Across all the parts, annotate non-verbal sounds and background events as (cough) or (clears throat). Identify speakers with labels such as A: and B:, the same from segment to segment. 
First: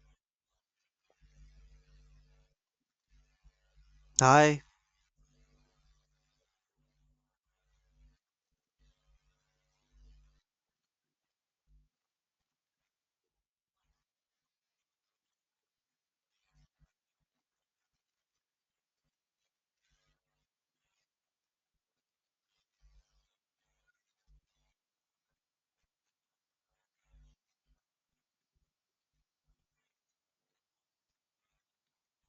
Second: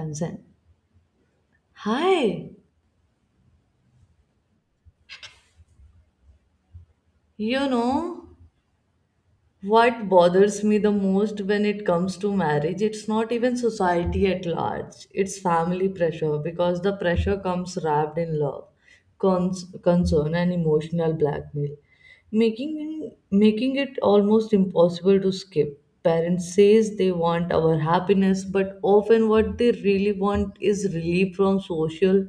A: Kanzan. Hi,
B: Hi.
A: you know what bothers me the most when it comes to marriage? It's not even society at large, it's family pressure because the pressure comes wrapped in love, concern, and emotional blackmail, making it almost impossible to skip. Parents says they want our happiness, but often what they really want is relief from social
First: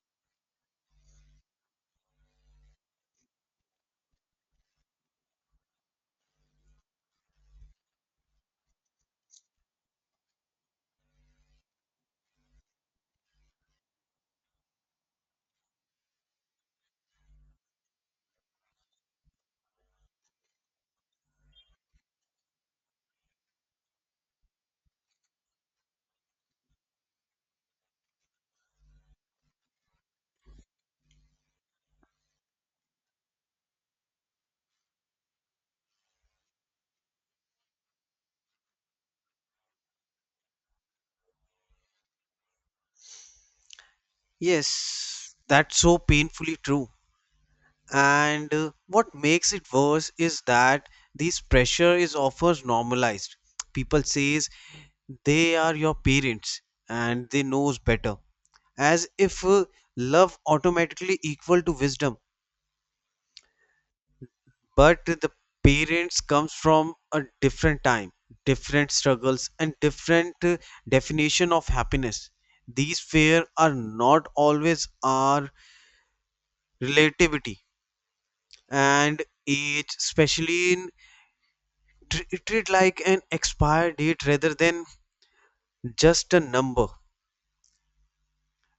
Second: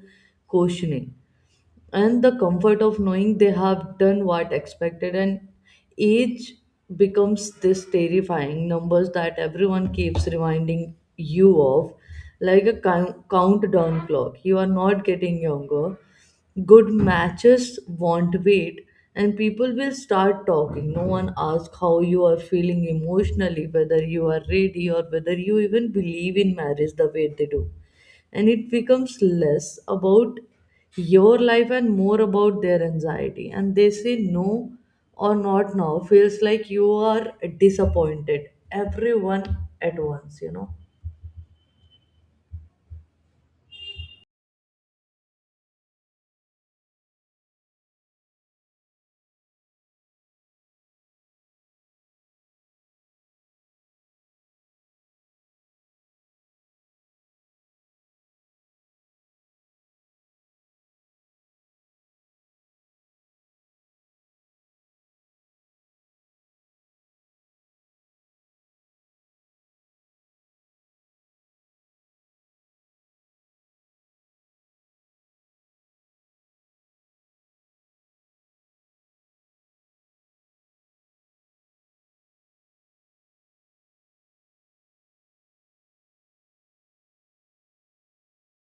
A: questioning and the comfort of knowing they have done what expected, and age becomes this terrifying numbers that everyone keeps reminding you of, like a countdown clock. You are not getting younger, good matches won't wait, and people will start talking. No one asks how you are feeling emotionally, whether you are ready, or whether you even believe in marriage the way they do. And it becomes less about your life and more about their anxiety, and they say no or not now feels like you are disappointed everyone at once,
B: Yes, that's so painfully true. And what makes it worse is that this pressure is often normalized. People says they are your parents and they knows better, as if love automatically equal to wisdom. But the parents comes from a different time, different struggles, and different definition of happiness. These fear are not always our relativity and age, especially in treat like an expired date rather than just a number.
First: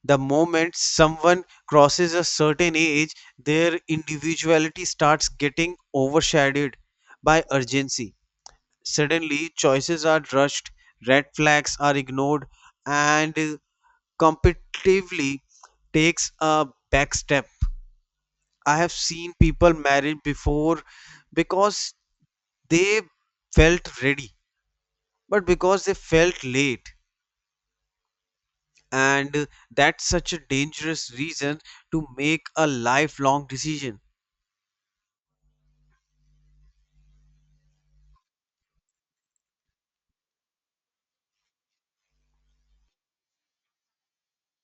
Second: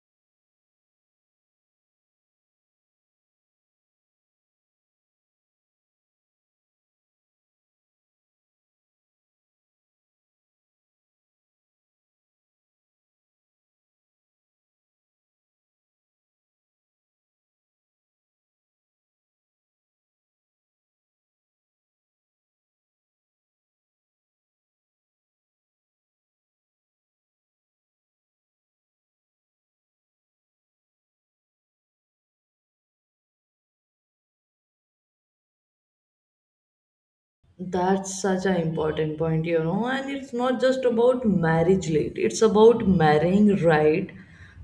B: The moment someone crosses a certain age, their individuality starts getting overshadowed by urgency. Suddenly, choices are rushed, red flags are ignored, and competitively takes a back step. I have seen people married before because they felt ready but because they felt late, and that's such a dangerous reason to make a lifelong decision.
A: That's such an important point, you know, and it's not just about marriage late, it's about marrying right.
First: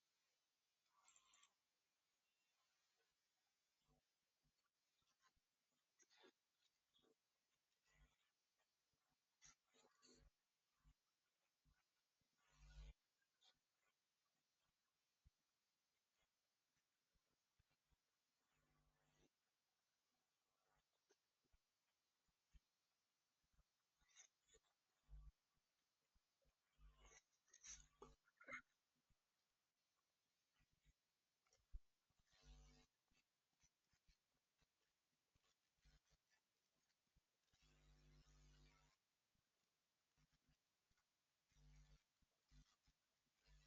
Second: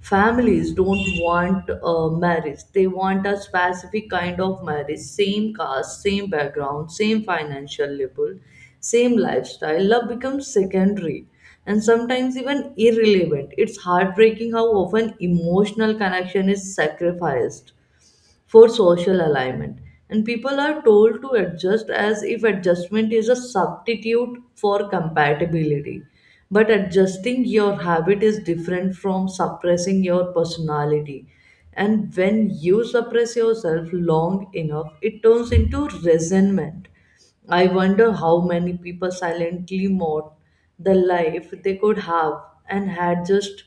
A: Families don't want a marriage, they want a specific kind of marriage, same caste, same background, same financial level, same lifestyle. Love becomes secondary and sometimes even irrelevant. It's heartbreaking how often emotional connection is sacrificed for social alignment. And people are told to adjust as if adjustment is a substitute for compatibility. But adjusting your habit is different from suppressing your personality. And when you suppress yourself long enough, it turns into resentment. I wonder how many people silently mourn the life they could have and had just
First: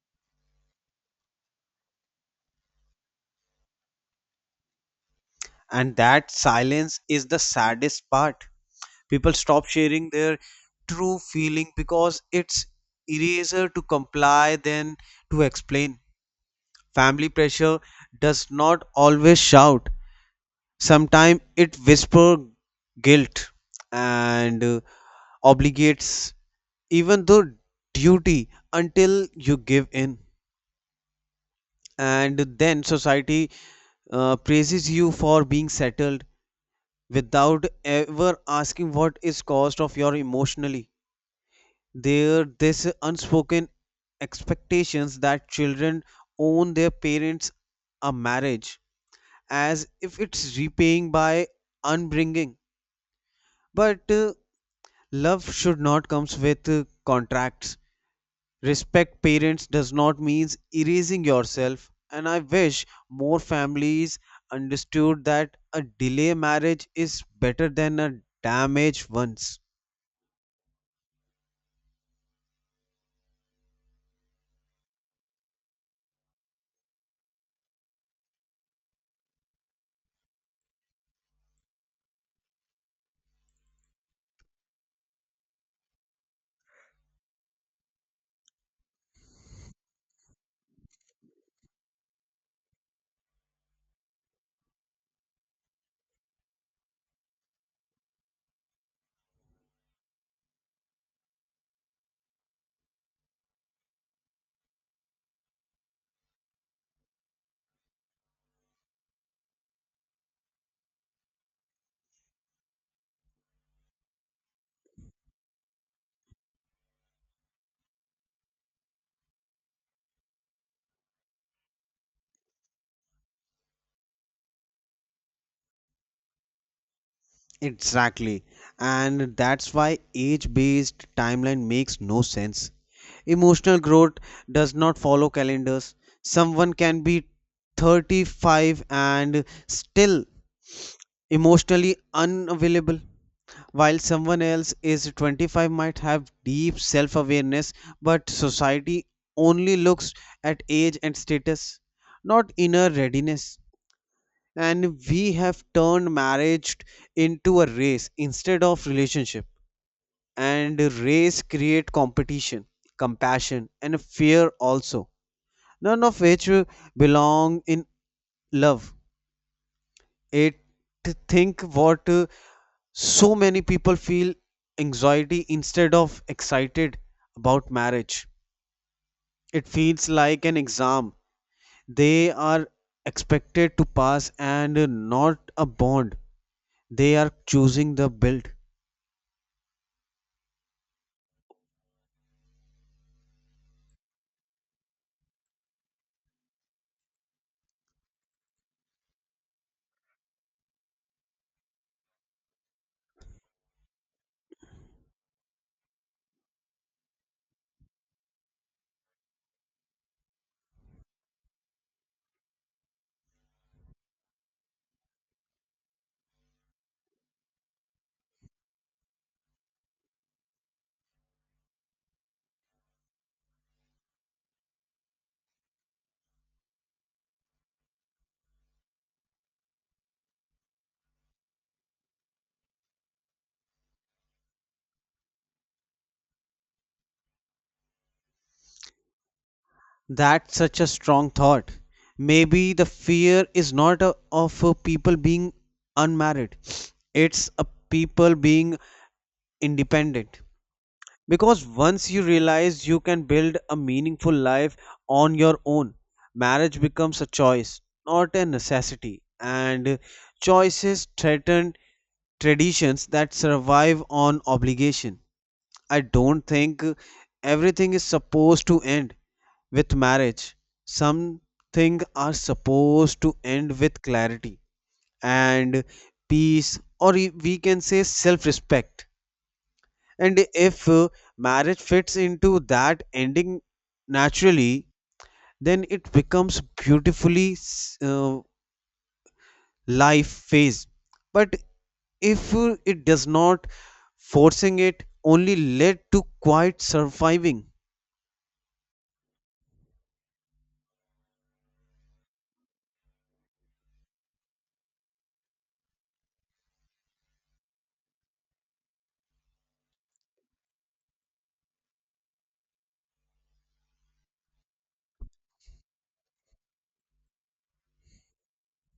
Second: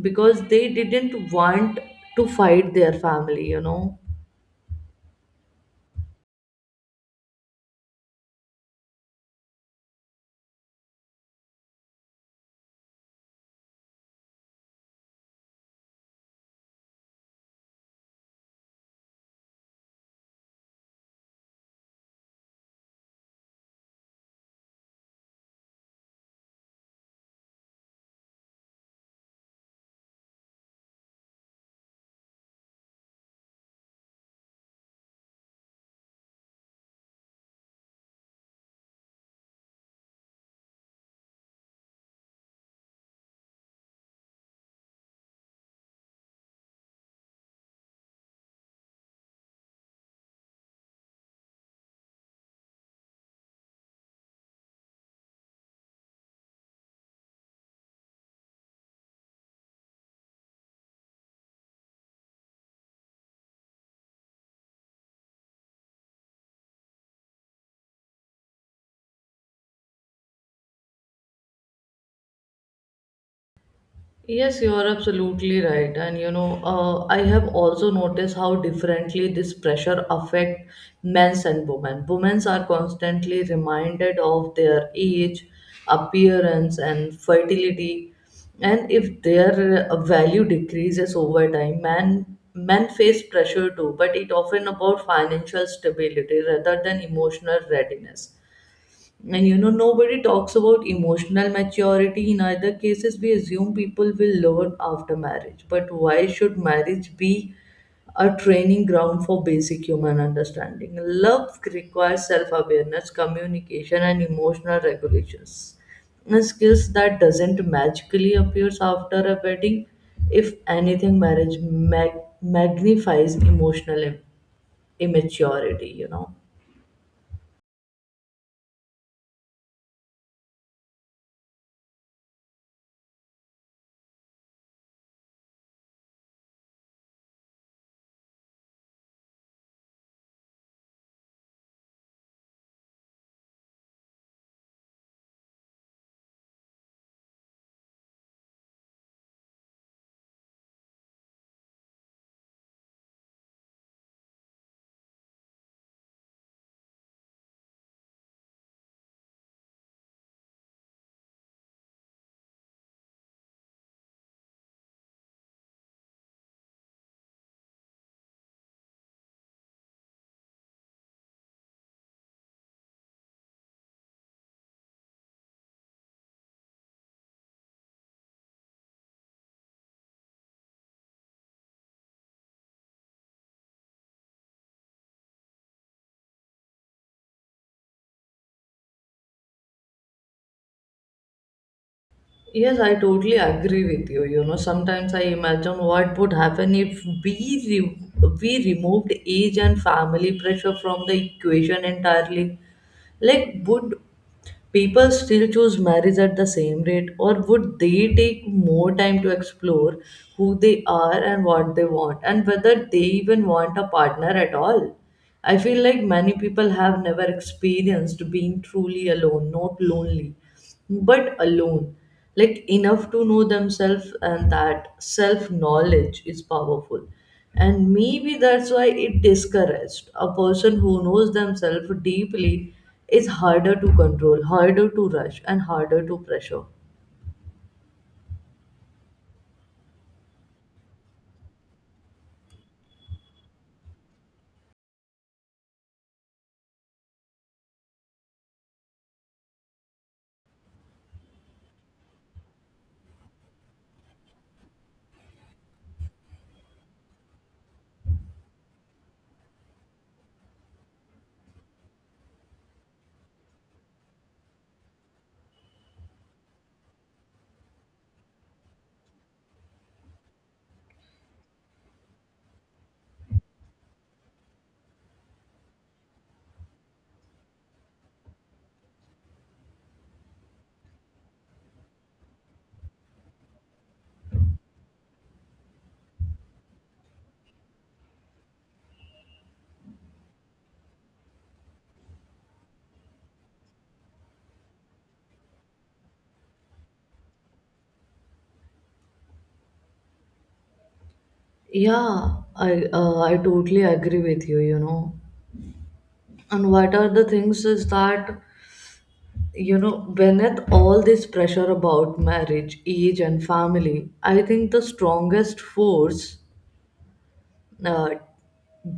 A: because they didn't want to fight their family, you know.
B: And that silence is the saddest part. People stop sharing their true feeling because it's easier to comply than to explain. Family pressure does not always shout, sometimes it whispers guilt and obligates, even though duty, until you give in. And then society praises you for being settled without ever asking what is cost of your emotionally. There this unspoken expectations that children own their parents a marriage, as if it's repaying by unbringing. But love should not comes with contracts. Respect parents does not mean erasing yourself, and I wish more families understood that a delay marriage is better than a damaged one's.
A: Yes, you are absolutely right. And you know, I have also noticed how differently this pressure affect men's and women. Women are constantly reminded of their age, appearance, and fertility. And if their value decreases over time, men face pressure too, but it often about financial stability rather than emotional readiness. And you know, nobody talks about emotional maturity. In other cases, we assume people will learn after marriage. But why should marriage be a training ground for basic human understanding? Love requires self awareness, communication, and emotional regulations. And skills that doesn't magically appears after a wedding. If anything, marriage magnifies emotional immaturity, you know.
B: Exactly. And that's why age based timeline makes no sense. Emotional growth does not follow calendars. Someone can be 35 and still emotionally unavailable, while someone else is 25 might have deep self awareness, but society only looks at age and status, not inner readiness. And we have turned marriage into a race instead of relationship. And race create competition, compassion, and fear also. None of which belong in love. It think what so many people feel anxiety instead of excited about marriage, it feels like an exam they are expected to pass and not a bond they are choosing the build.
A: Yes, I totally agree with you. You know, sometimes I imagine what would happen if re- we removed age and family pressure from the equation entirely. Like, would people still choose marriage at the same rate, or would they take more time to explore who they are and what they want, and whether they even want a partner at all? I feel like many people have never experienced being truly alone, not lonely but alone, like enough to know themselves, and that self knowledge is powerful. And maybe that's why it discouraged. A person who knows themselves deeply is harder to control, harder to rush, and harder to pressure.
B: That's such a strong thought. Maybe the fear is not of people being unmarried, it's a people being independent. Because once you realize you can build a meaningful life on your own, marriage becomes a choice, not a necessity. And choices threaten traditions that survive on obligation. I don't think everything is supposed to end with marriage. Some things are supposed to end with clarity and peace, or we can say self respect. And if marriage fits into that ending naturally, then it becomes beautifully life phase. But if it does not, forcing it only led to quiet surviving.
A: Yeah, I totally agree with you, you know. And what are the things is that, you know, beneath all this pressure about marriage age and family, I think the strongest force uh,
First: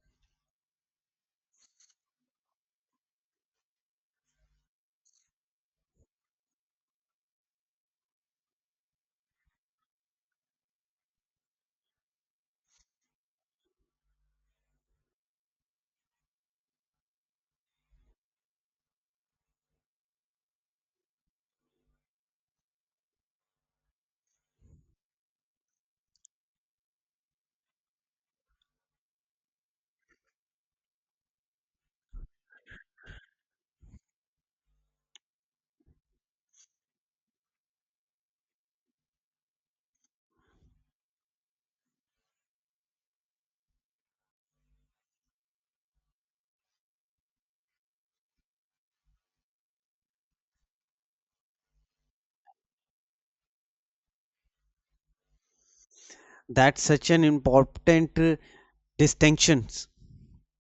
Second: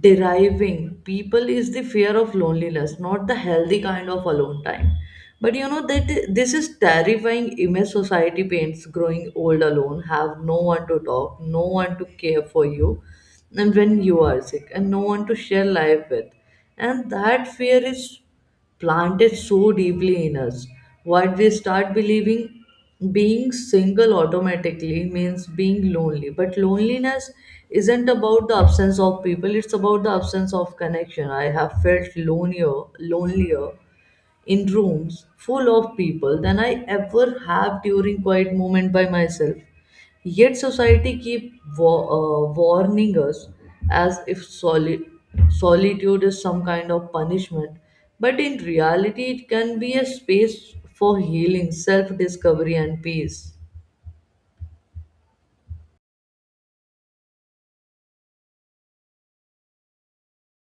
A: deriving people is the fear of loneliness, not the healthy kind of alone time. But you know, that this is terrifying image society paints, growing old alone, have no one to talk, no one to care for you, and when you are sick, and no one to share life with. And that fear is planted so deeply in us. What we start believing, being single automatically means being lonely. But loneliness isn't about the absence of people, it's about the absence of connection. I have felt lonelier in rooms full of people than I ever have during quiet moment by myself. Yet society keep warning us as if solitude is some kind of punishment, but in reality it can be a space for healing, self-discovery, and peace.
B: That's such an important distinction.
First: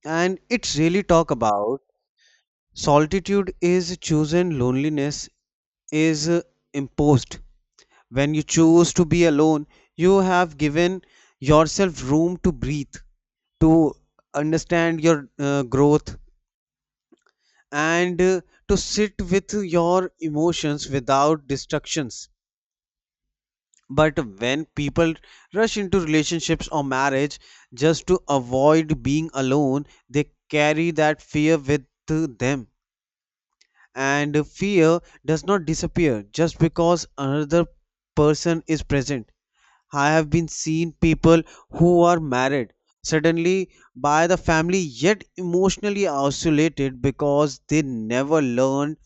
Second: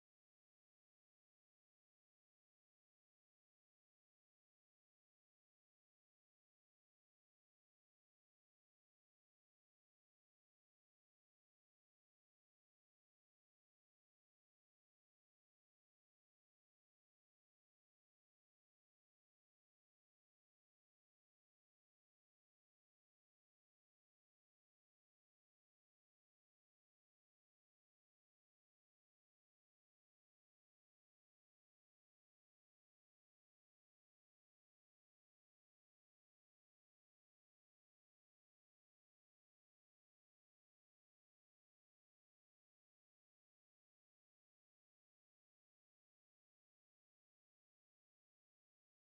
B: And it's really talk about solitude is chosen, loneliness is imposed. When you choose to be alone, you have given yourself room to breathe, to understand your growth, and to sit with your emotions without distractions. But when people rush into relationships or marriage just to avoid being alone, they carry that fear with them. And fear does not disappear just because another person is present. I have been seen people who are married suddenly by the family, yet emotionally isolated because they never learned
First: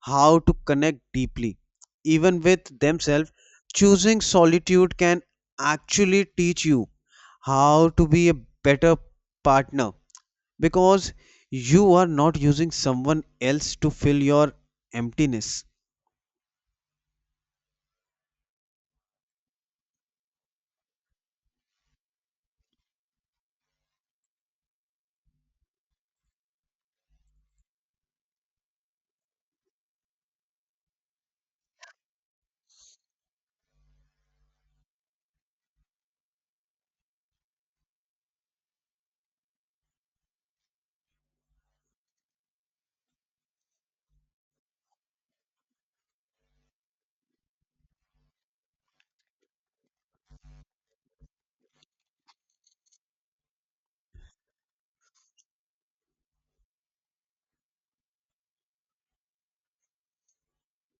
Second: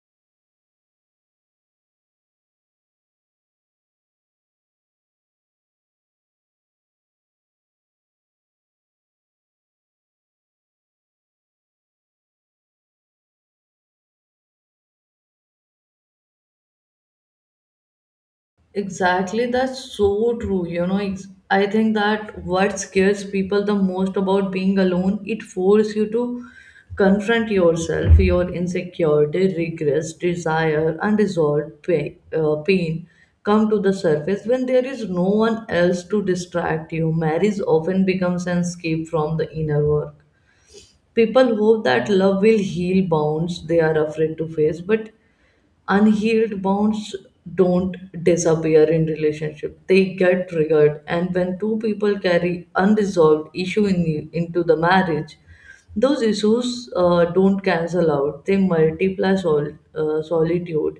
B: how to connect deeply even with themselves. Choosing solitude can actually teach you how to be a better partner because you are not using someone else to fill your emptiness.
A: Exactly, that's so true. You know, I think that what scares people the most about being alone, it forces you to confront yourself, your insecurity, regrets, desire, unresolved pain. Pain come to the surface when there is no one else to distract you. Marriage often becomes an escape from the inner work. People hope that love will heal bonds they are afraid to face, but unhealed bonds don't disappear in relationship, they get triggered. And when two people carry unresolved issue into the marriage, those issues don't cancel out, they multiply. Solitude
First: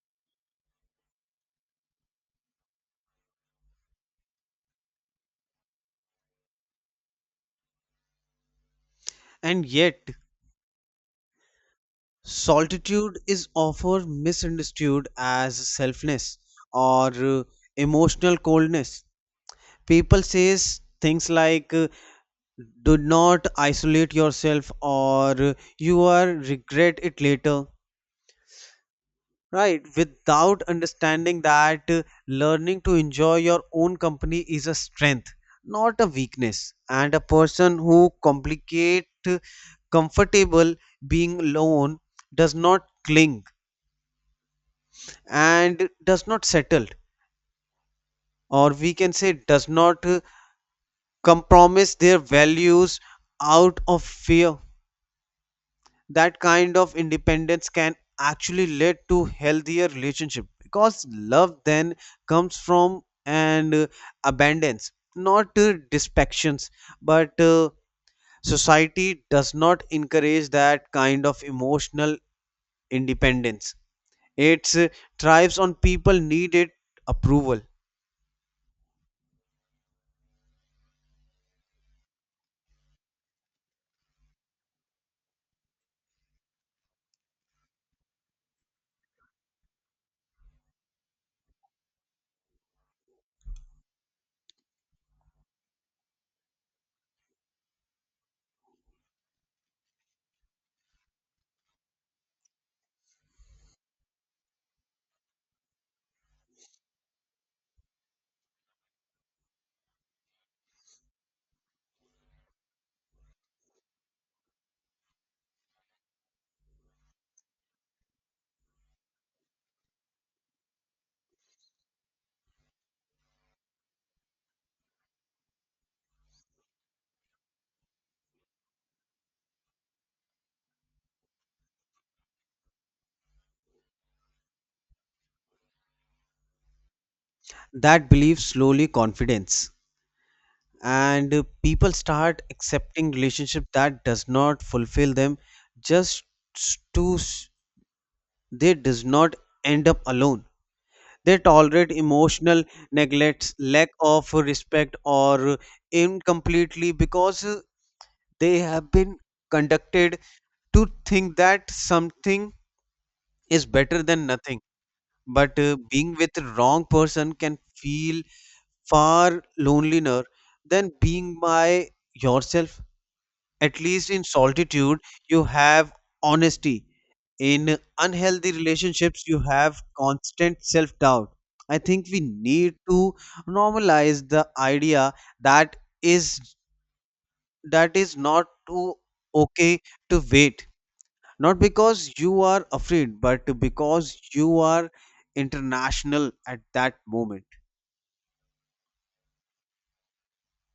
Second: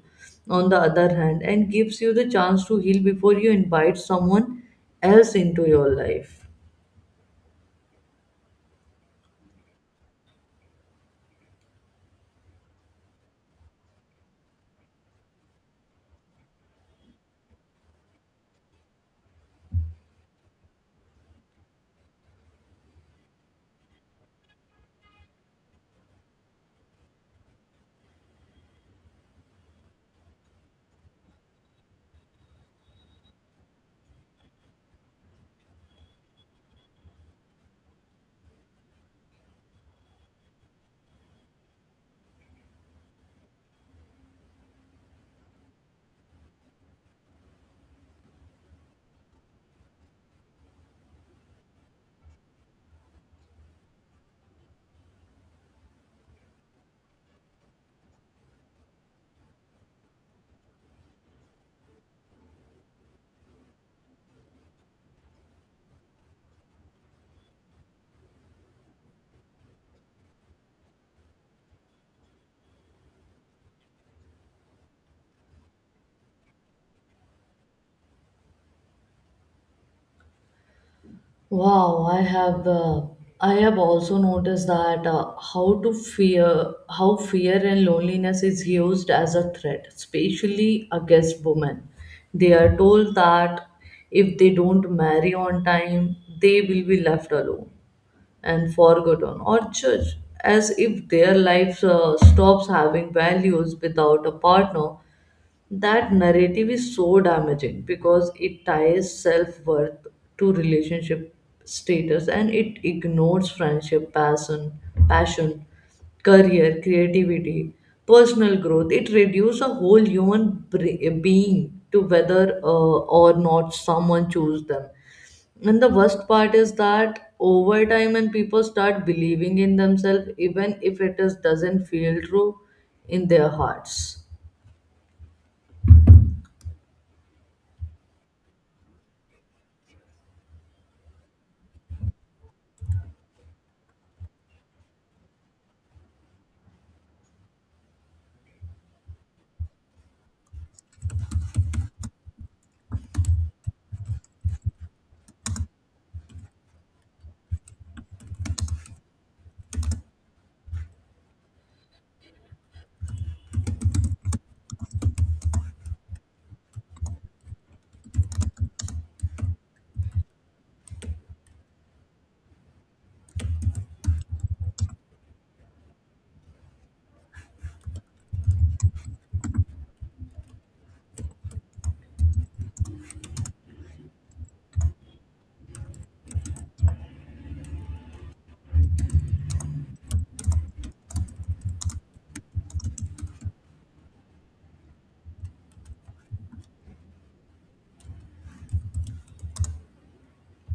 A: on the other hand and gives you the chance to heal before you invite someone else into your life.
B: And yet solitude is often misunderstood as selfness or emotional coldness. People says things like do not isolate yourself or you are regret it later. Right, without understanding that learning to enjoy your own company is a strength, not a weakness. And a person who complicate comfortable being alone does not cling and does not settle, or we can say does not compromise their values out of fear. That kind of independence can actually lead to healthier relationship because love then comes from an abundance, not dispections. But society does not encourage that kind of emotional independence, it thrives on people needed approval.
A: Wow, I have also noticed that how fear and loneliness is used as a threat, especially against women. They are told that if they don't marry on time, they will be left alone and forgotten or judged, as if their lives stops having values without a partner. That narrative is so damaging because it ties self-worth to relationship status, and it ignores friendship, passion, career, creativity, personal growth. It reduces a whole human being to whether or not someone choose them. And the worst part is that over time and people start believing in themselves, even if it is doesn't feel true in their hearts.
B: That belief slowly confidence and people start accepting relationship that does not fulfill them, just s- to s- they does not end up alone. They tolerate emotional neglects, lack of respect, or incompletely because they have been conducted to think that something is better than nothing. But being with the wrong person can feel far lonelier than being by yourself. At least in solitude, you have honesty. In unhealthy relationships, you have constant self doubt. I think we need to normalize the idea that is is not too okay to wait, not because you are afraid but because you are international at that moment.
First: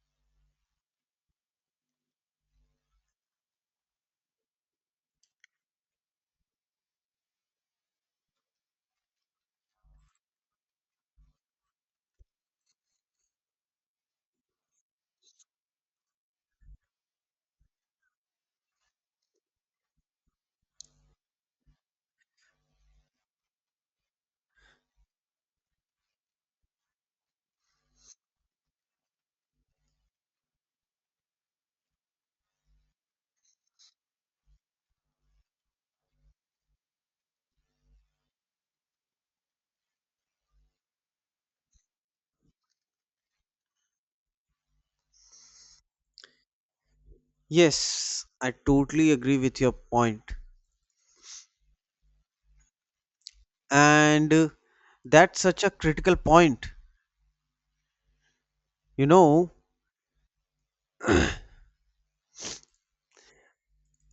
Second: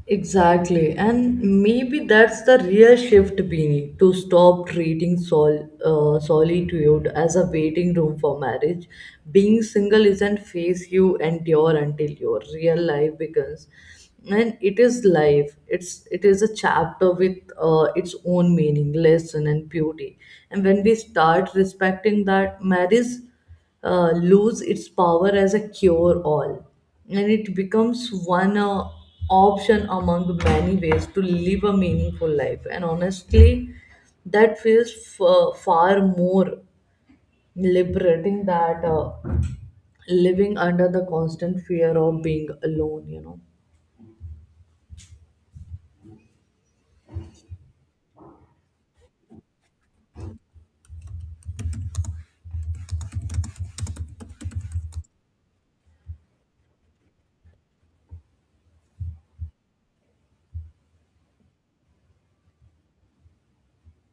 A: Exactly, and maybe that's the real shift we, to stop treating solitude as a waiting room for marriage. Being single isn't phase you endure until your real life begins, and it is life. It is a chapter with its own meaning, lesson, and beauty. And when we start respecting that, marriage lose its power as a cure all, and it becomes one option among many ways to live a meaningful life. And honestly, that feels far more liberating that living under the constant fear of being alone, you know.
B: Yes, I totally agree with your point. And that's such a critical point, you know,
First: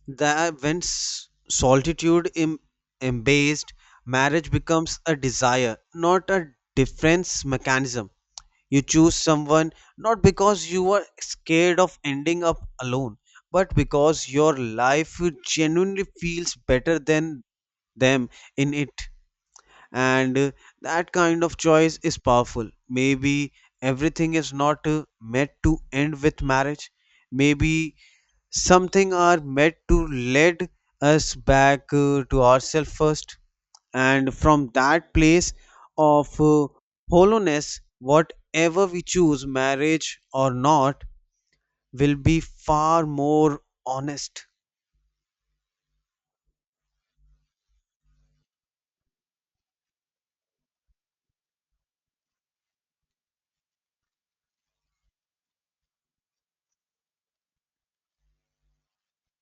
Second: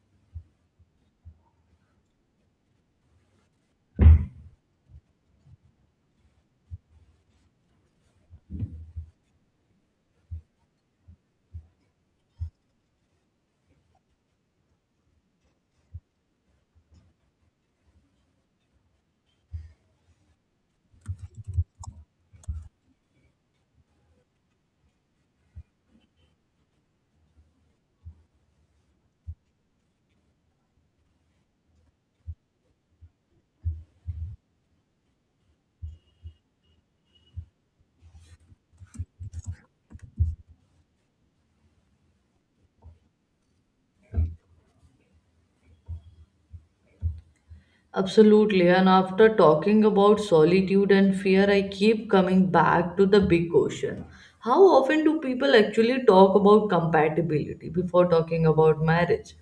B: that when solitude embased, marriage becomes a desire, not a defense mechanism. You choose someone not because you are scared of ending up alone, but because your life genuinely feels better than them in it. And that kind of choice is powerful. Maybe everything is not meant to end with marriage. Maybe something are meant to lead us back to ourselves first, and from that place of hollowness, whatever we choose, marriage or not, will be far more honest.
A: Absolutely. And after talking about solitude and fear, I keep coming back to the big question. How often do people actually talk about compatibility before talking about marriage?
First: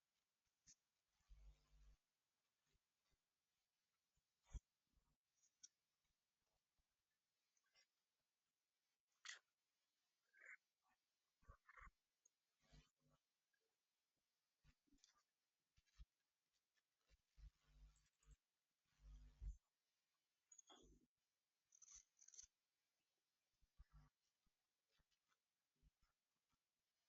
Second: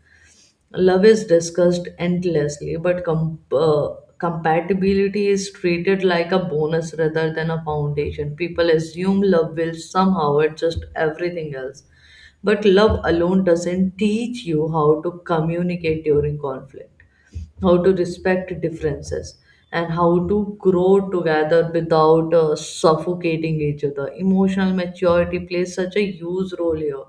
A: Love is discussed endlessly, but compatibility is treated like a bonus rather than a foundation. People assume love will somehow adjust everything else. But love alone doesn't teach you how to communicate during conflict, how to respect differences, and how to grow together without suffocating each other. Emotional maturity plays such a huge role here,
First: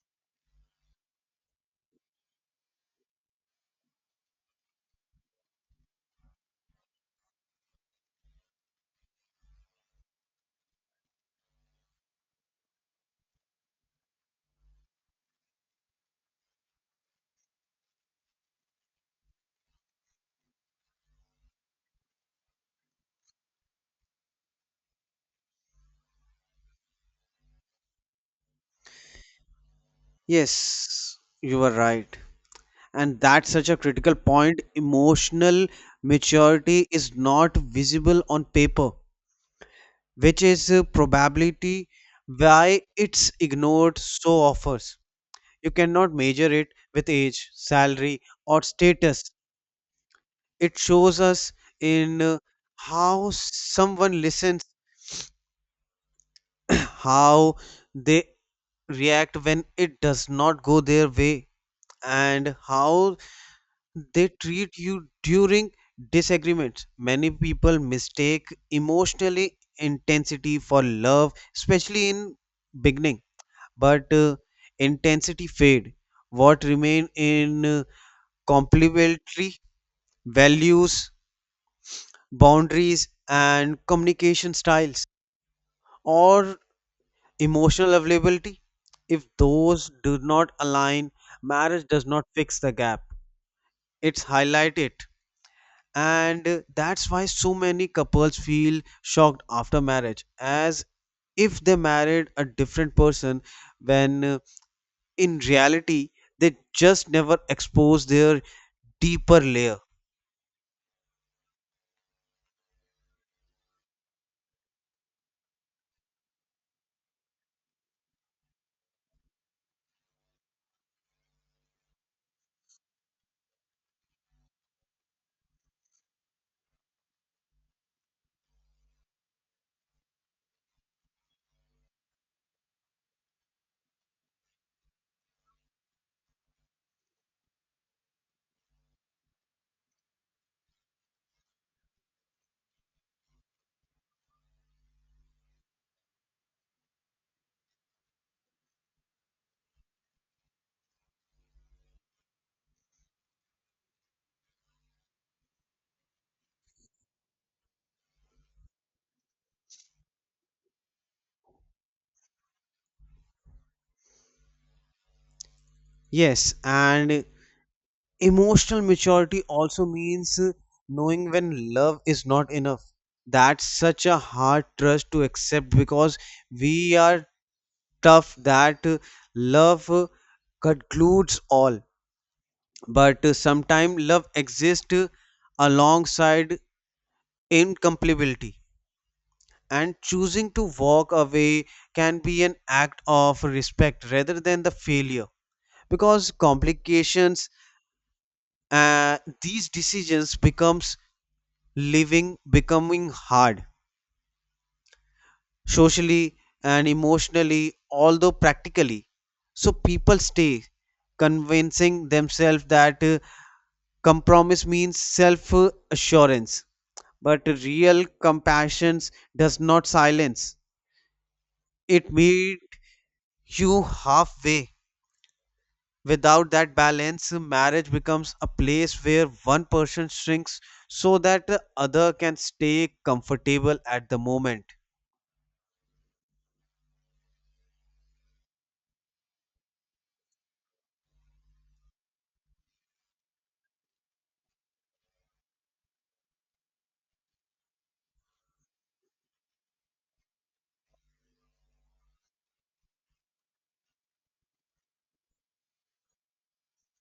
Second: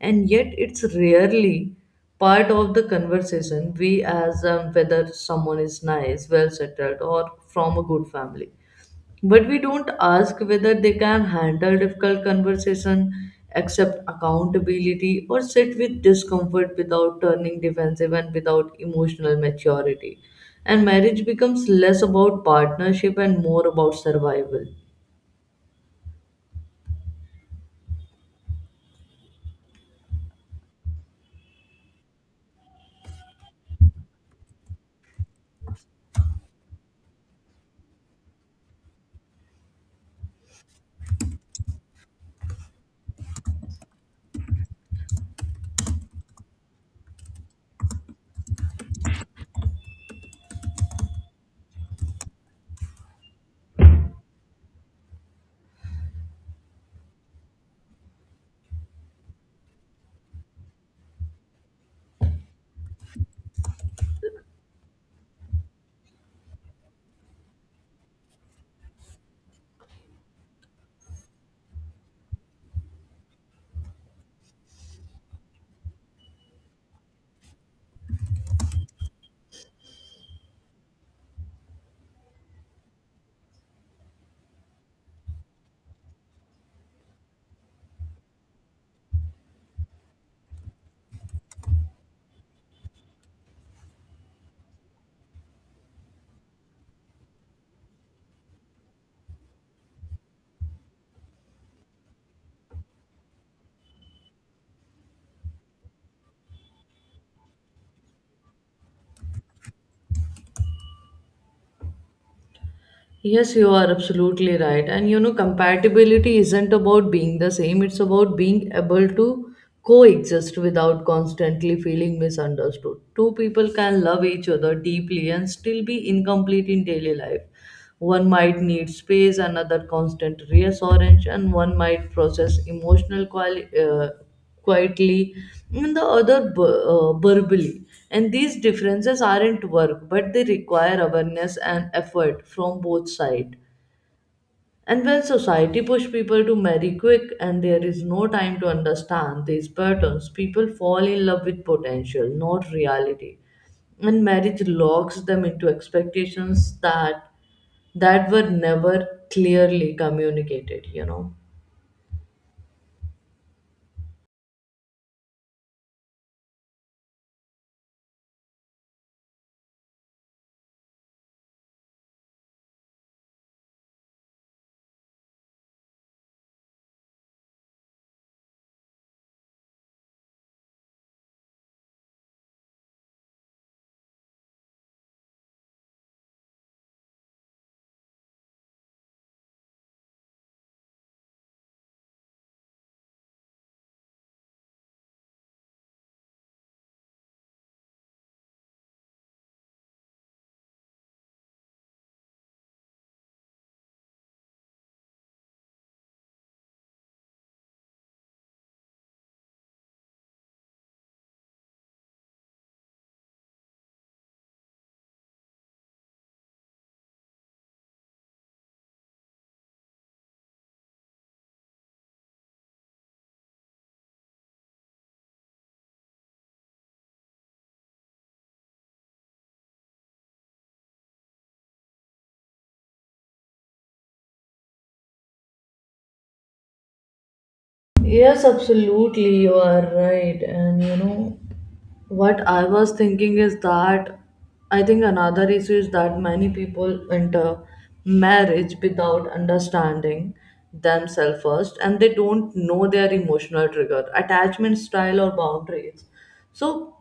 A: and yet it's rarely part of the conversation. We as whether someone is nice, well settled, or from a good family, but we don't ask whether they can handle difficult conversation, accept accountability, or sit with discomfort without turning defensive. And without emotional maturity, and marriage becomes less about partnership and more about survival.
B: Yes, you are right. And that's such a critical point. Emotional maturity is not visible on paper, which is a probability why it's ignored so often. You cannot measure it with age, salary, or status. It shows us in how someone listens, (clears throat) how they react when it does not go their way, and how they treat you during disagreements. Many people mistake emotionally intensity for love, especially in beginning. But intensity fade, what remain in complementary values, boundaries, and communication styles, or emotional availability. If those do not align, marriage does not fix the gap, it's highlight it. And that's why so many couples feel shocked after marriage, as if they married a different person when in reality they just never expose their deeper layer.
A: Yes, you are absolutely right. And you know, compatibility isn't about being the same, it's about being able to coexist without constantly feeling misunderstood. Two people can love each other deeply and still be incomplete in daily life. One might need space, another constant reassurance, and one might process emotional quietly, and the other verbally. And these differences aren't work, but they require awareness and effort from both sides. And when society push people to marry quick and there is no time to understand these patterns, people fall in love with potential not reality, and marriage locks them into expectations that were never clearly communicated, you know.
B: Yes, and emotional maturity also means knowing when love is not enough. That's such a hard trust to accept because we are tough that love concludes all. But sometimes love exists alongside incompatibility. And choosing to walk away can be an act of respect rather than the failure. Because complications, these decisions becomes living becoming hard socially and emotionally, although practically. So people stay convincing themselves that compromise means self assurance, but real compassion does not silence. It meets you halfway. Without that balance, marriage becomes a place where one person shrinks so that the other can stay comfortable at the moment.
A: Yes, absolutely, you are right. And you know, what I was thinking is that, I think another issue is that many people enter marriage without understanding themselves first, and they don't know their emotional trigger, attachment style, or boundaries. So,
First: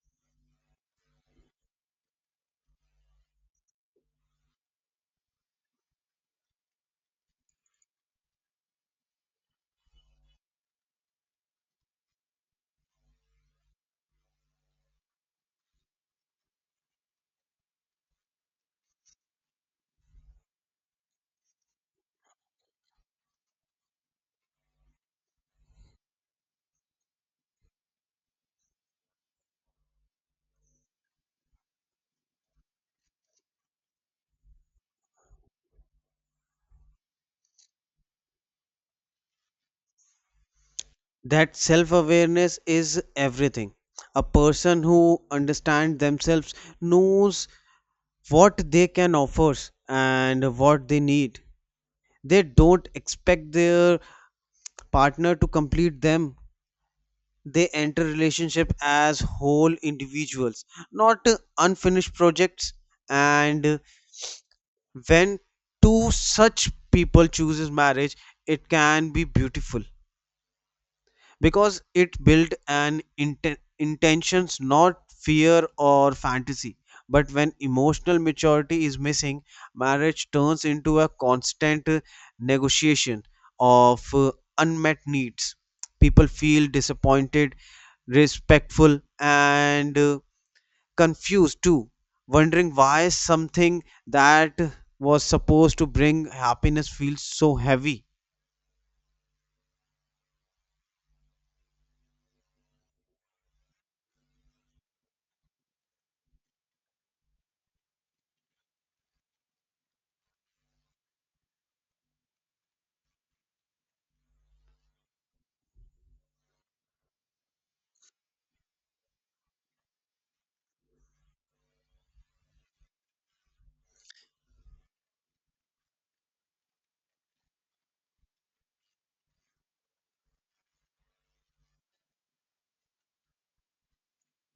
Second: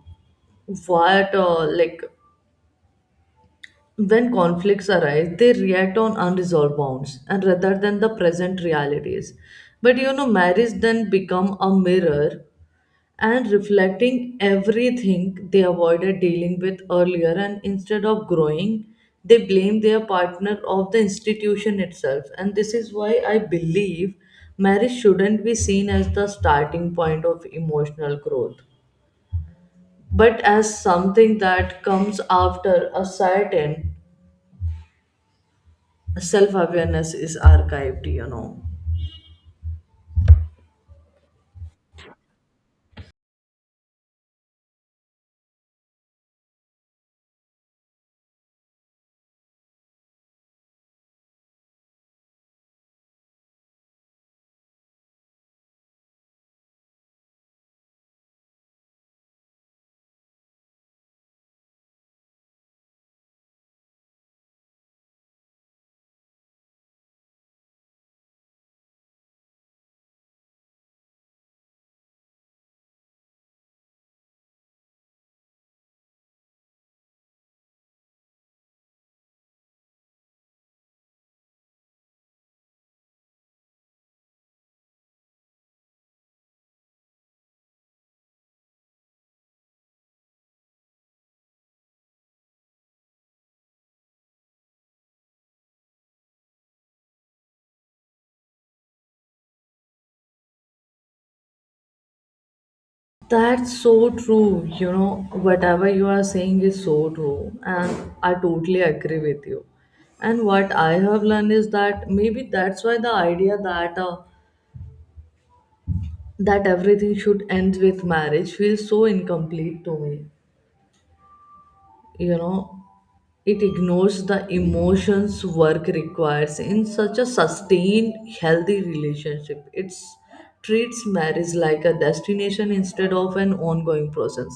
A: what, uh, like, when conflicts arise, they react on unresolved bonds, and rather than the present realities. But you know, marriage then become a mirror and reflecting everything they avoided dealing with earlier, and instead of growing they blame their partner of the institution itself. And this is why I believe marriage shouldn't be seen as the starting point of emotional growth, but as something that comes after a certain self awareness is archived, you know.
B: That self awareness is everything. A person who understands themselves knows what they can offer and what they need. They don't expect their partner to complete them. They enter relationship as whole individuals, not unfinished projects. And when two such people chooses marriage, it can be beautiful, because it built an intentions, not fear or fantasy. But when emotional maturity is missing, marriage turns into a constant negotiation of unmet needs. People feel disappointed, respectful, and confused too, wondering why something that was supposed to bring happiness feels so heavy.
A: That's so true. You know, whatever you are saying is so true. And I totally agree with you. And what I have learned is that maybe that's why the idea that that everything should end with marriage feels so incomplete to me. You know, it ignores the emotions work requires in such a sustained healthy relationship. It treats marriage like a destination instead of an ongoing process.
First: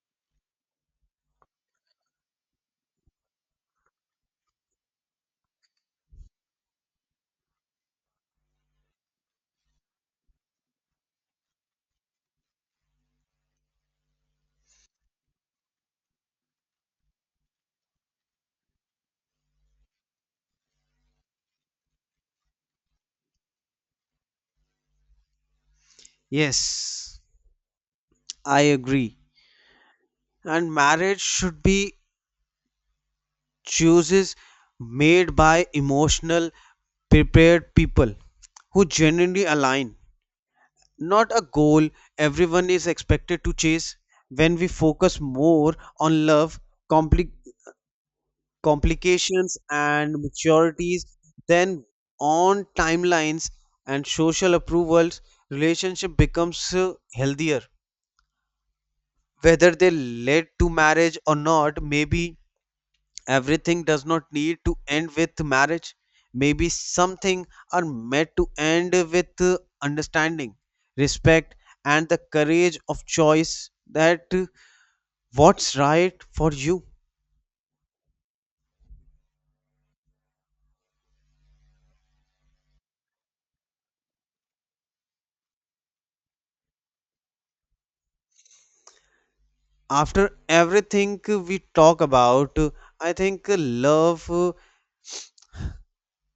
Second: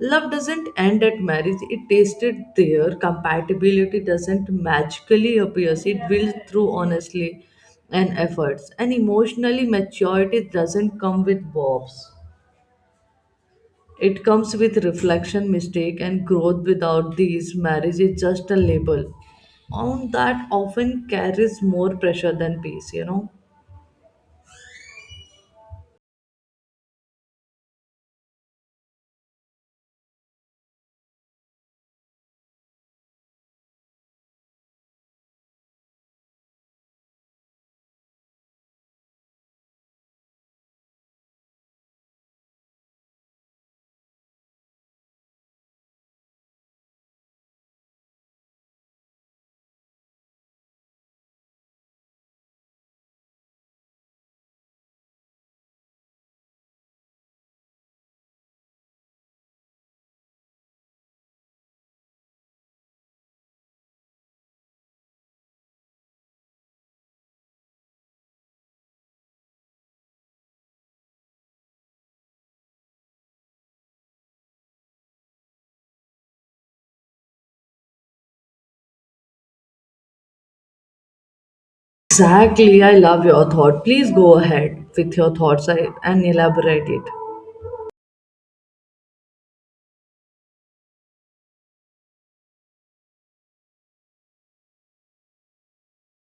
A: Love doesn't end at marriage, it tasted there. Compatibility doesn't magically appear, it builds through honestly and efforts, and emotionally maturity doesn't come with bobs. It comes with reflection, mistake, and growth. Without these, marriage is just a label. On that often carries more pressure than peace, you know.
B: Yes, I agree. And marriage should be choices made by emotional prepared people who genuinely align, not a goal everyone is expected to chase. When we focus more on love, compli- complications and maturities, than on timelines and social approvals, relationship becomes healthier, whether they led to marriage or not. Maybe everything does not need to end with marriage. Maybe something are meant to end with understanding, respect, and the courage of choice that what's right for you.
A: Exactly, I love your thought. Please go ahead with your thoughts and elaborate it.
B: After everything we talk about, I think love,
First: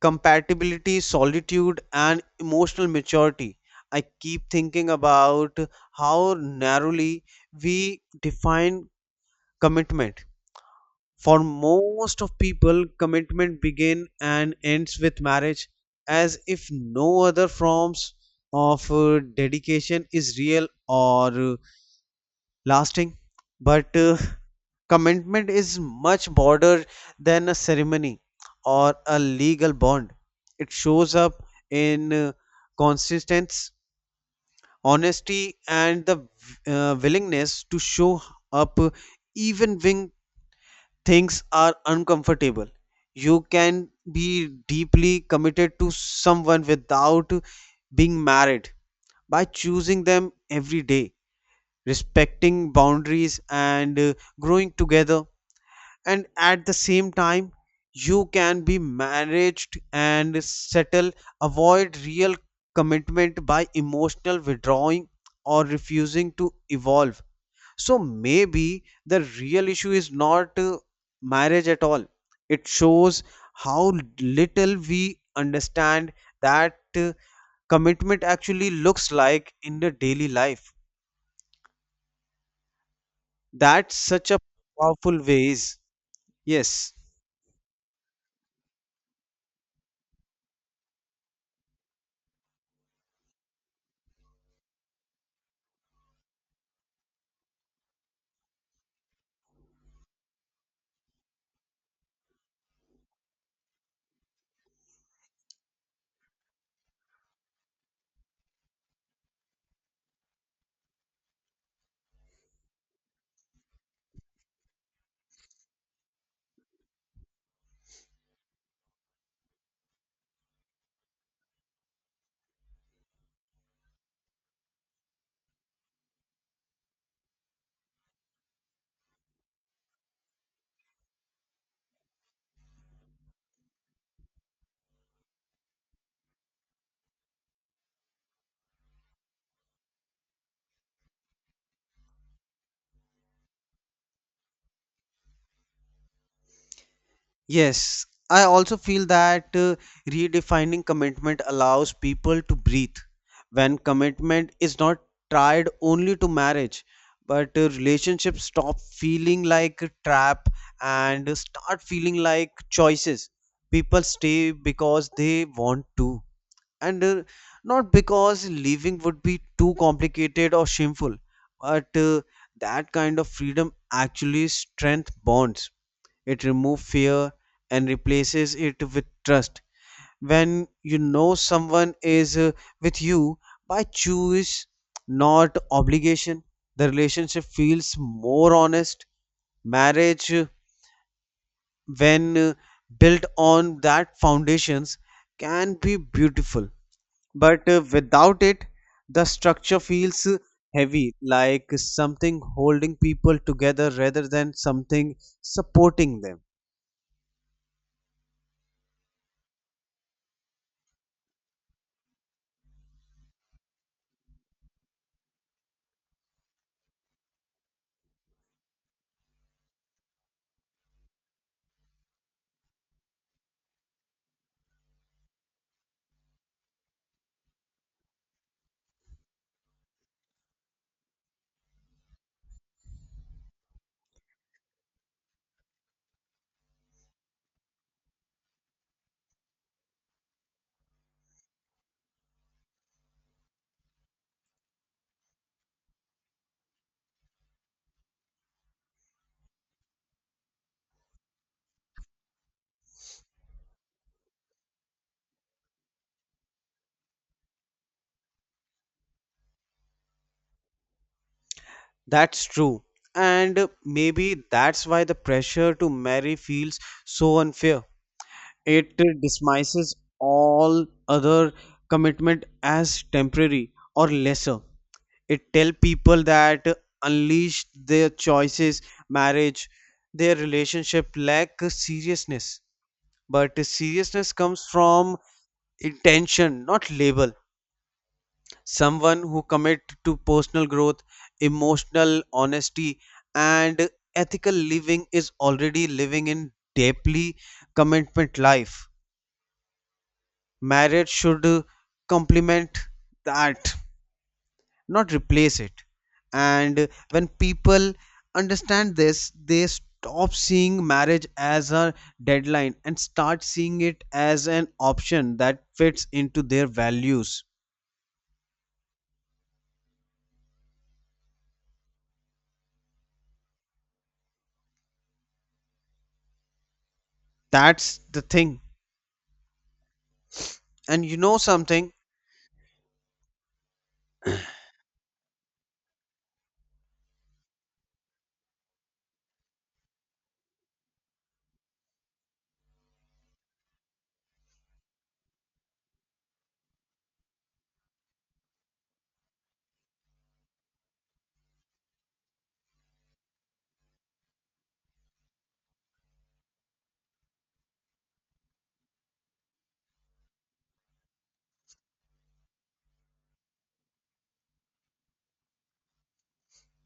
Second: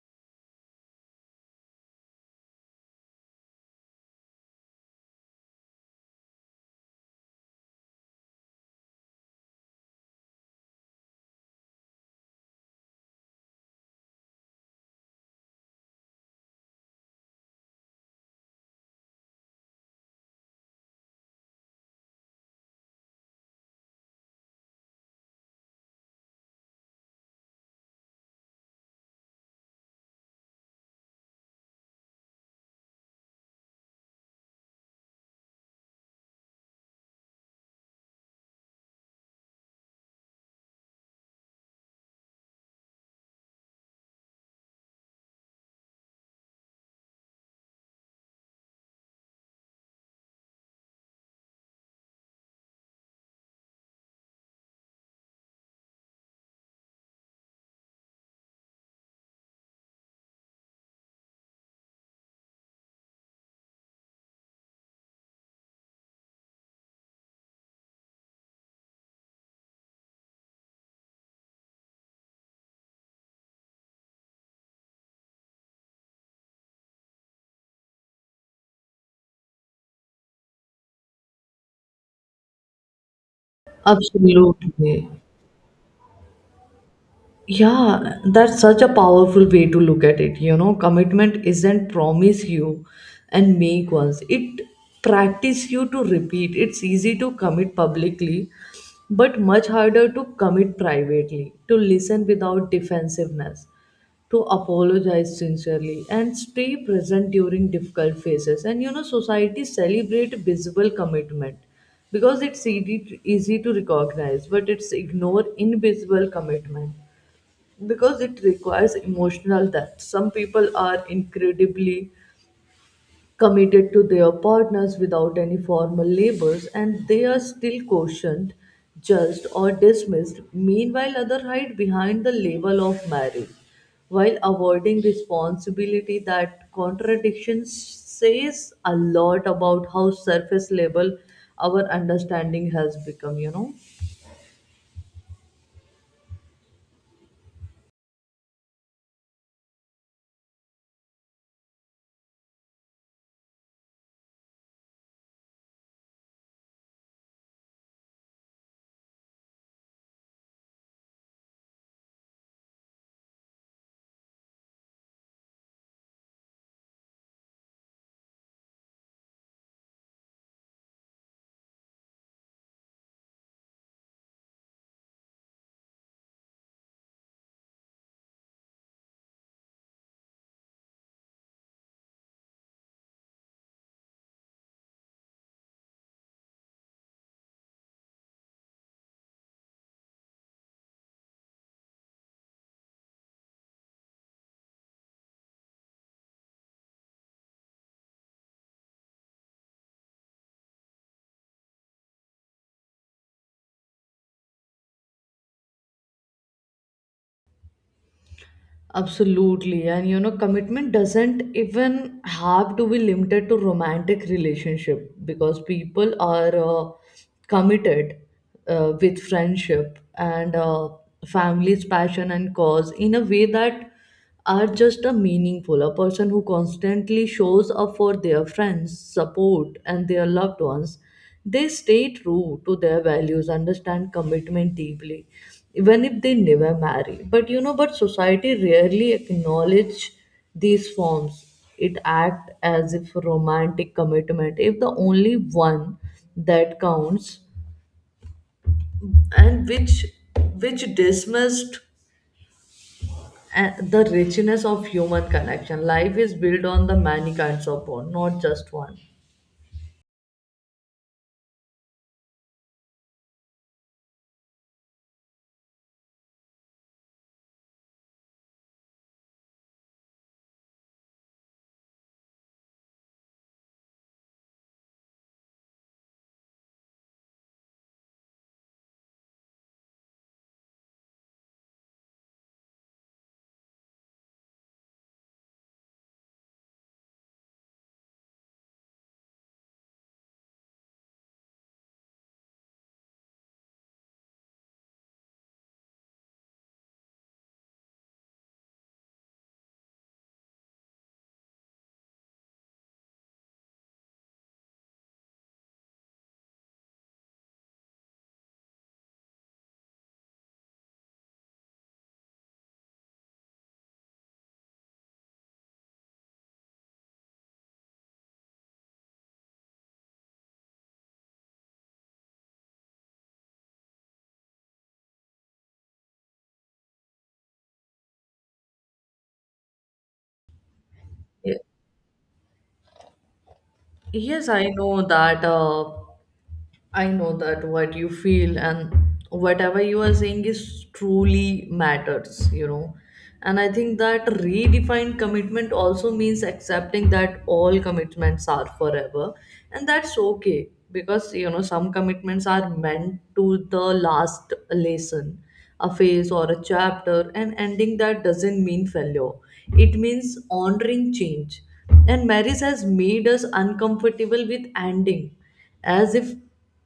B: compatibility, solitude, and emotional maturity. I keep thinking about how narrowly we define commitment. For most of people, commitment begins and ends with marriage, as if no other forms of dedication is real or lasting. But commitment is much broader than a ceremony or a legal bond. It shows up in consistency, honesty, and the willingness to show up even when things are uncomfortable. You can be deeply committed to someone without being married by choosing them every day, respecting boundaries, and growing together. And at the same time, you can be managed and settle, avoid real commitment by emotional withdrawing or refusing to evolve. So maybe the real issue is not marriage at all. It shows how little we understand that commitment actually looks like in the daily life. That's such a
A: Absolutely.
B: powerful ways. Yes.
A: Yeah, that's such a powerful way to look at it, you know. Commitment isn't promise you and make once, it practice you to repeat. It's easy to commit publicly, but much harder to commit privately, to listen without defensiveness, to apologize sincerely and stay present during difficult phases. And you know, society celebrate visible commitment because it's easy to recognize, but it's ignore invisible commitment because it requires emotional depth. Some people are incredibly committed to their partners without any formal labors, and they are still cautioned, judged, or dismissed. Meanwhile, others hide behind the label of marriage while avoiding responsibility. That contradiction says a lot about how surface level our understanding has become, you know.
B: Yes, I also feel that redefining commitment allows people to breathe. When commitment is not tied only to marriage, but relationships stop feeling like a trap and start feeling like choices. People stay because they want to, and not because leaving would be too complicated or shameful. But that kind of freedom actually strength bonds, it removes fear and replaces it with trust. When you know someone is with you by choice, not obligation, the relationship feels more honest. Marriage, when built on that foundations, can be beautiful. But without it, the structure feels heavy, like something holding people together rather than something supporting them.
A: Absolutely. And you know, commitment doesn't even have to be limited to romantic relationship, because people are committed with friendship and family's passion and cause in a way that are just a meaningful. A person who constantly shows up for their friends support and their loved ones, they stay true to their values, understand commitment deeply, even if they never marry. But you know, but society rarely acknowledge these forms. It act as if romantic commitment if the only one that counts, and which dismissed. And the richness of human connection. Life is built on the many kinds of bond, not just one.
B: That's true. And maybe that's why the pressure to marry feels so unfair. It dismisses all other commitment as temporary or lesser. It tells people that unleash their choices marriage, their relationship lack seriousness. But the seriousness comes from intention, not label. Someone who commit to personal growth, emotional honesty, and ethical living is already living in deeply commitment life. Marriage should complement that, not replace it. And when people understand this, they stop seeing marriage as a deadline and start seeing it as an option that fits into their values. That's the thing. And you know
A: Ye-
B: something.
A: Yes, I know that what you feel and whatever you are saying is truly matters, you know. And I think that redefined commitment also means accepting that all commitments are forever, and that's okay. Because you know, some commitments are meant to the last lesson, a phase or a chapter, and ending that doesn't mean failure. It means honoring change. And marriage has made us uncomfortable with ending, as if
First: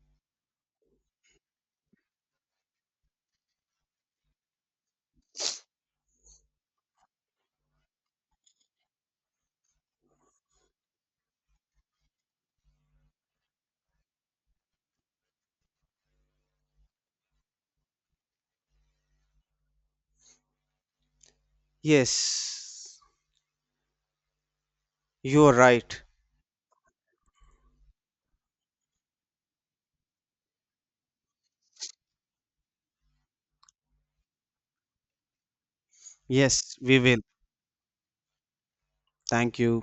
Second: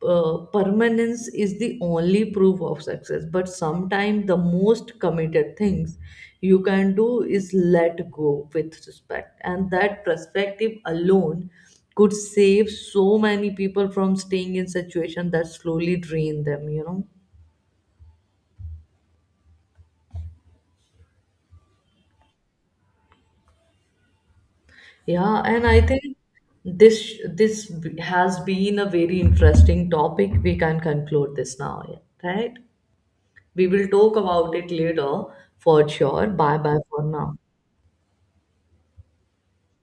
A: permanence is the only proof of success. But sometimes the most committed things you can do is let go with respect, and that perspective alone could save so many people from staying in situations that slowly drain them, you know.
B: Yes,
A: Yeah,
B: you are
A: and I
B: right.
A: think this has been a very interesting topic. We can conclude this now. Yeah, right, we will talk about it later for sure. Bye
B: Yes,
A: bye
B: we
A: for
B: will.
A: now.
B: Thank you.